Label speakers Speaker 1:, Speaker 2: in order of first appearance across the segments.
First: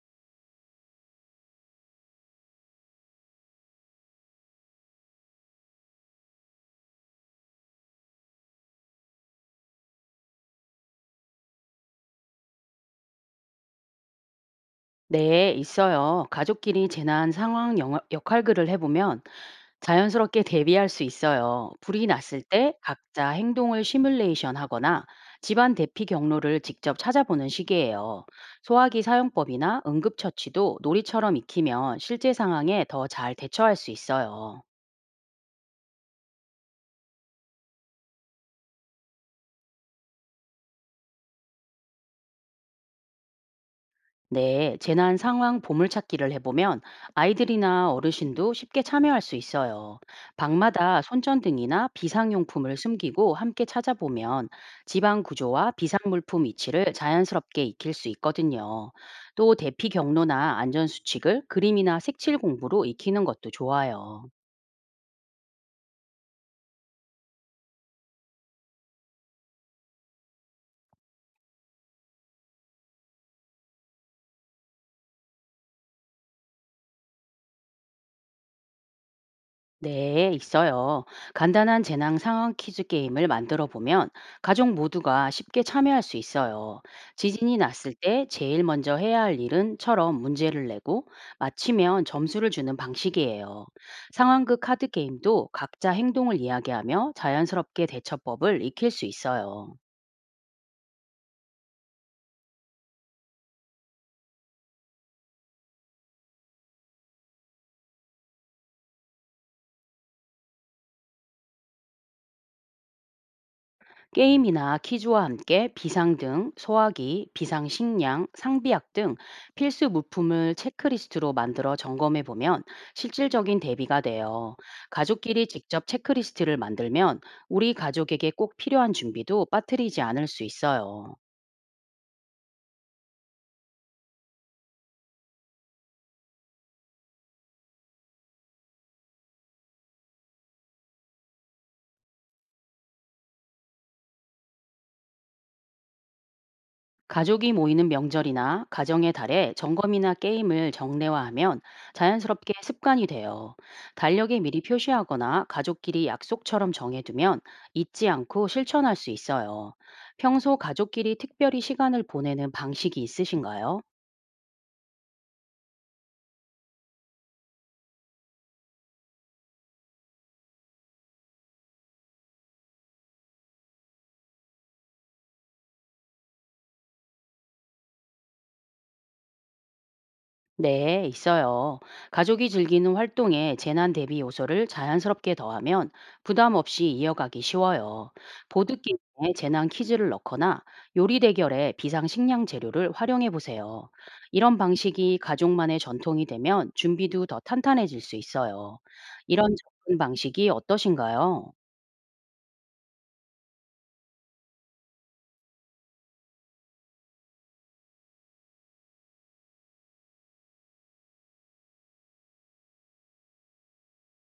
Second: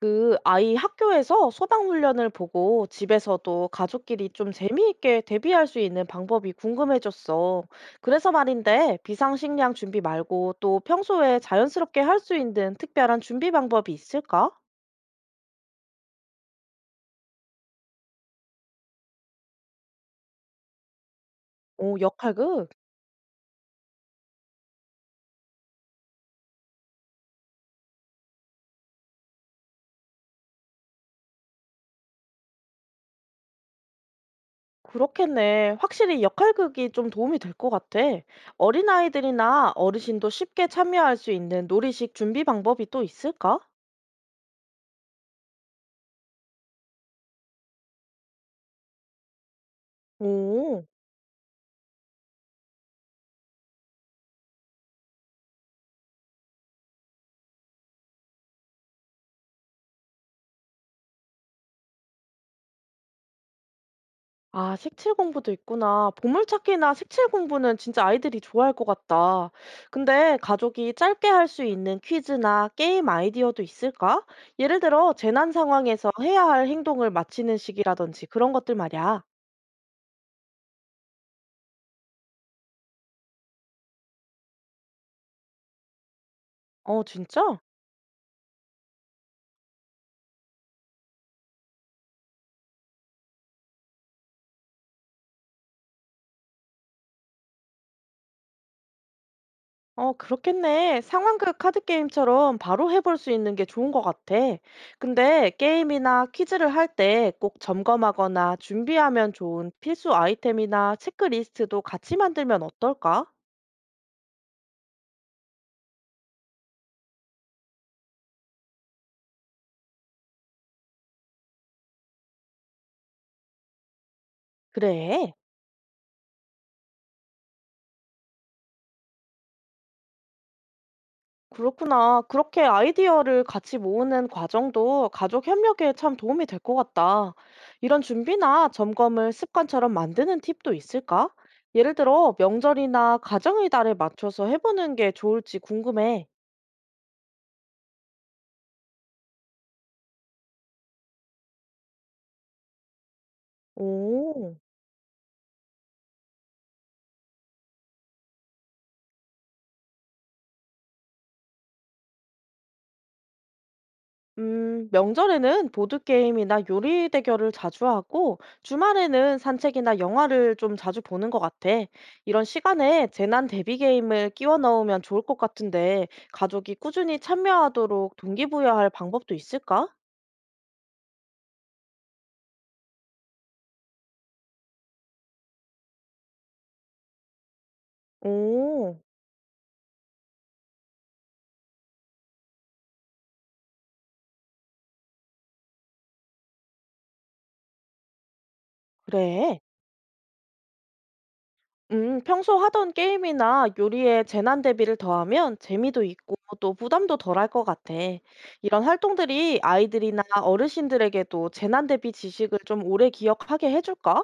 Speaker 1: 그 아이 학교에서 소방 훈련을 보고 집에서도 가족끼리 좀 재미있게 대비할 수 있는 방법이 궁금해졌어. 그래서 말인데 비상식량 준비 말고 또 평소에 자연스럽게 할 수 있는 특별한 준비 방법이 있을까?
Speaker 2: 네, 있어요. 가족끼리 재난 상황 역할극을 해보면 자연스럽게 대비할 수 있어요.
Speaker 1: 오,
Speaker 2: 불이 났을
Speaker 1: 역할극?
Speaker 2: 때 각자 행동을 시뮬레이션 하거나 집안 대피 경로를 직접 찾아보는 식이에요. 소화기 사용법이나 응급처치도 놀이처럼 익히면 실제 상황에 더 잘 대처할 수 있어요.
Speaker 1: 그렇겠네. 확실히 역할극이 좀 도움이 될 것 같아. 어린아이들이나 어르신도 쉽게 참여할 수 있는 놀이식 준비 방법이 또 있을까?
Speaker 2: 네, 재난 상황 보물찾기를 해보면 아이들이나 어르신도 쉽게 참여할 수 있어요.
Speaker 1: 오.
Speaker 2: 방마다 손전등이나 비상용품을 숨기고 함께 찾아보면 지방 구조와 비상물품 위치를 자연스럽게 익힐 수 있거든요. 또 대피 경로나 안전수칙을 그림이나 색칠 공부로 익히는 것도 좋아요.
Speaker 1: 아, 색칠 공부도 있구나. 보물찾기나 색칠 공부는 진짜 아이들이 좋아할 것 같다. 근데 가족이 짧게 할 수 있는 퀴즈나 게임 아이디어도 있을까? 예를 들어, 재난 상황에서 해야 할 행동을 마치는 식이라든지 그런 것들 말이야.
Speaker 2: 네, 있어요. 간단한 재난 상황 퀴즈 게임을 만들어 보면 가족 모두가 쉽게 참여할 수 있어요.
Speaker 1: 어,
Speaker 2: 지진이
Speaker 1: 진짜?
Speaker 2: 났을 때 제일 먼저 해야 할 일은처럼 문제를 내고 맞히면 점수를 주는 방식이에요. 상황극 카드 게임도 각자 행동을 이야기하며 자연스럽게 대처법을 익힐 수 있어요.
Speaker 1: 어, 그렇겠네. 상황극 카드 게임처럼 바로 해볼 수 있는 게 좋은 것 같아. 근데 게임이나 퀴즈를 할 때 꼭 점검하거나 준비하면 좋은 필수 아이템이나 체크리스트도 같이 만들면 어떨까?
Speaker 2: 게임이나 퀴즈와 함께 비상등, 소화기, 비상식량, 상비약 등 필수 물품을 체크리스트로 만들어 점검해 보면 실질적인 대비가 돼요.
Speaker 1: 그래.
Speaker 2: 가족끼리 직접 체크리스트를 만들면 우리 가족에게 꼭 필요한 준비도 빠뜨리지 않을 수 있어요.
Speaker 1: 그렇구나. 그렇게 아이디어를 같이 모으는 과정도 가족 협력에 참 도움이 될 것 같다. 이런 준비나 점검을 습관처럼 만드는 팁도 있을까? 예를 들어, 명절이나 가정의 달에 맞춰서 해보는 게 좋을지 궁금해.
Speaker 2: 가족이 모이는 명절이나 가정의 달에 점검이나 게임을 정례화하면 자연스럽게 습관이 돼요. 달력에
Speaker 1: 오.
Speaker 2: 미리 표시하거나 가족끼리 약속처럼 정해두면 잊지 않고 실천할 수 있어요. 평소 가족끼리 특별히 시간을 보내는 방식이 있으신가요?
Speaker 1: 명절에는 보드게임이나 요리 대결을 자주 하고, 주말에는 산책이나 영화를 좀 자주 보는 것 같아. 이런 시간에 재난 대비 게임을 끼워 넣으면 좋을 것 같은데, 가족이 꾸준히 참여하도록 동기부여할 방법도 있을까?
Speaker 2: 네, 있어요. 가족이 즐기는 활동에 재난 대비 요소를 자연스럽게 더하면 부담 없이 이어가기 쉬워요.
Speaker 1: 오,
Speaker 2: 보드게임에 재난 퀴즈를 넣거나 요리 대결에 비상식량 재료를 활용해 보세요. 이런 방식이 가족만의 전통이 되면 준비도 더 탄탄해질 수 있어요. 이런
Speaker 1: 그래.
Speaker 2: 접근 방식이 어떠신가요?
Speaker 1: 평소 하던 게임이나 요리에 재난 대비를 더하면 재미도 있고 또 부담도 덜할 것 같아. 이런 활동들이 아이들이나 어르신들에게도 재난 대비 지식을 좀 오래 기억하게 해줄까?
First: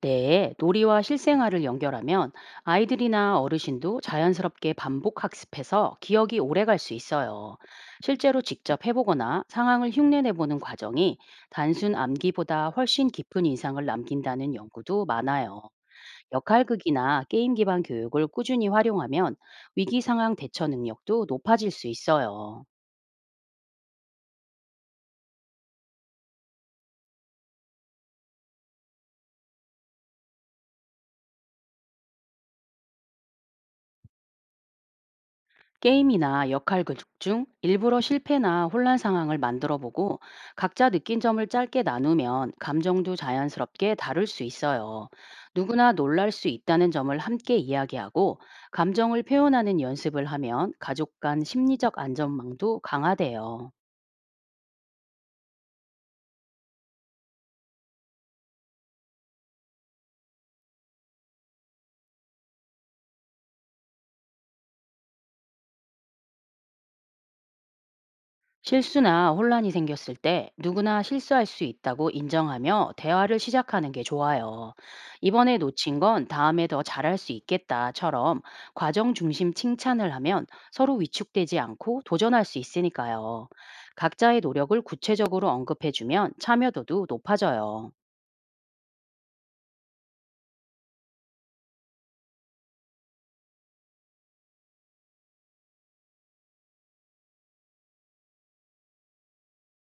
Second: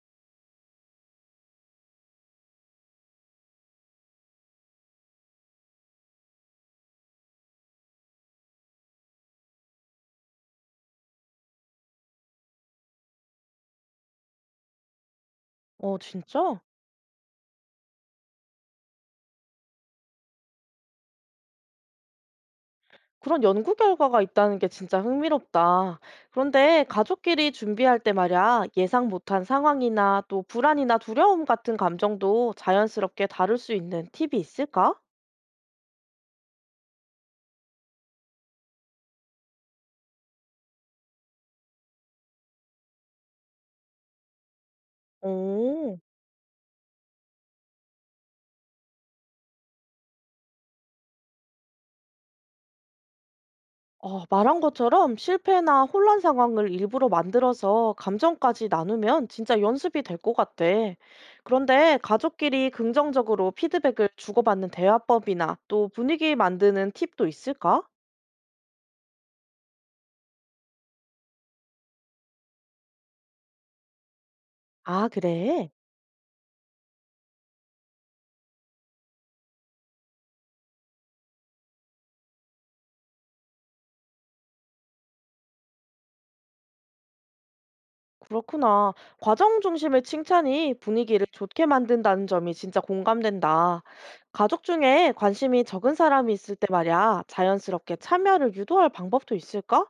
Speaker 2: 네, 놀이와 실생활을 연결하면 아이들이나 어르신도 자연스럽게 반복 학습해서 기억이 오래 갈 수 있어요. 실제로 직접 해보거나 상황을 흉내내보는 과정이 단순 암기보다 훨씬 깊은 인상을 남긴다는 연구도 많아요.
Speaker 1: 어, 진짜?
Speaker 2: 역할극이나 게임 기반 교육을 꾸준히 활용하면 위기 상황 대처 능력도 높아질 수 있어요.
Speaker 1: 그런 연구 결과가 있다는 게 진짜 흥미롭다. 그런데 가족끼리 준비할 때 말야 예상 못한 상황이나 또 불안이나 두려움 같은 감정도 자연스럽게 다룰 수 있는 팁이 있을까?
Speaker 2: 게임이나 역할 구축 중 일부러 실패나 혼란 상황을 만들어 보고 각자 느낀 점을 짧게 나누면 감정도 자연스럽게 다룰 수 있어요. 누구나
Speaker 1: 오.
Speaker 2: 놀랄 수 있다는 점을 함께 이야기하고 감정을 표현하는 연습을 하면 가족 간 심리적 안전망도 강화돼요.
Speaker 1: 어, 말한 것처럼 실패나 혼란 상황을 일부러 만들어서 감정까지 나누면 진짜 연습이 될 것 같아. 그런데 가족끼리 긍정적으로 피드백을 주고받는 대화법이나 또 분위기 만드는 팁도 있을까?
Speaker 2: 실수나 혼란이 생겼을 때 누구나 실수할 수 있다고 인정하며 대화를 시작하는 게 좋아요.
Speaker 1: 아,
Speaker 2: 이번에
Speaker 1: 그래?
Speaker 2: 놓친 건 다음에 더 잘할 수 있겠다처럼 과정 중심 칭찬을 하면 서로 위축되지 않고 도전할 수 있으니까요. 각자의 노력을 구체적으로 언급해주면 참여도도 높아져요.
Speaker 1: 그렇구나. 과정 중심의 칭찬이 분위기를 좋게 만든다는 점이 진짜 공감된다. 가족 중에 관심이 적은 사람이 있을 때 말이야, 자연스럽게 참여를 유도할 방법도 있을까?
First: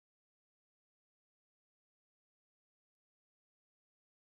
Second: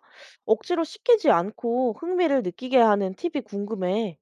Speaker 1: 억지로 시키지 않고 흥미를 느끼게 하는 팁이 궁금해.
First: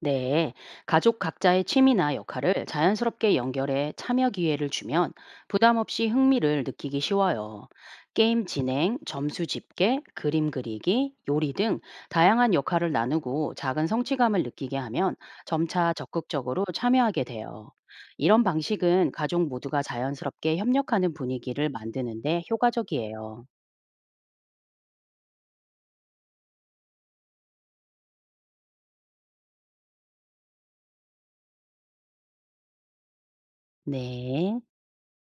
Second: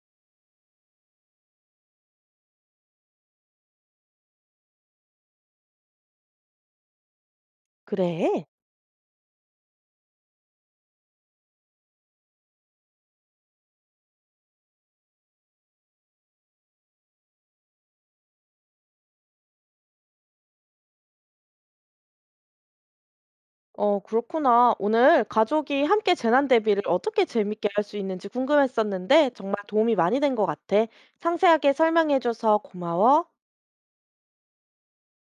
Speaker 2: 네, 가족 각자의 취미나 역할을 자연스럽게 연결해 참여 기회를 주면 부담 없이 흥미를 느끼기 쉬워요. 게임
Speaker 1: 그래?
Speaker 2: 진행, 점수 집계, 그림 그리기, 요리 등 다양한 역할을 나누고 작은 성취감을 느끼게 하면 점차 적극적으로 참여하게 돼요. 이런 방식은 가족 모두가 자연스럽게 협력하는 분위기를 만드는데 효과적이에요.
Speaker 1: 어, 그렇구나. 오늘 가족이 함께 재난 대비를 어떻게 재밌게 할 수 있는지 궁금했었는데 정말 도움이 많이 된 것 같아. 상세하게 설명해줘서 고마워.
Speaker 2: 네.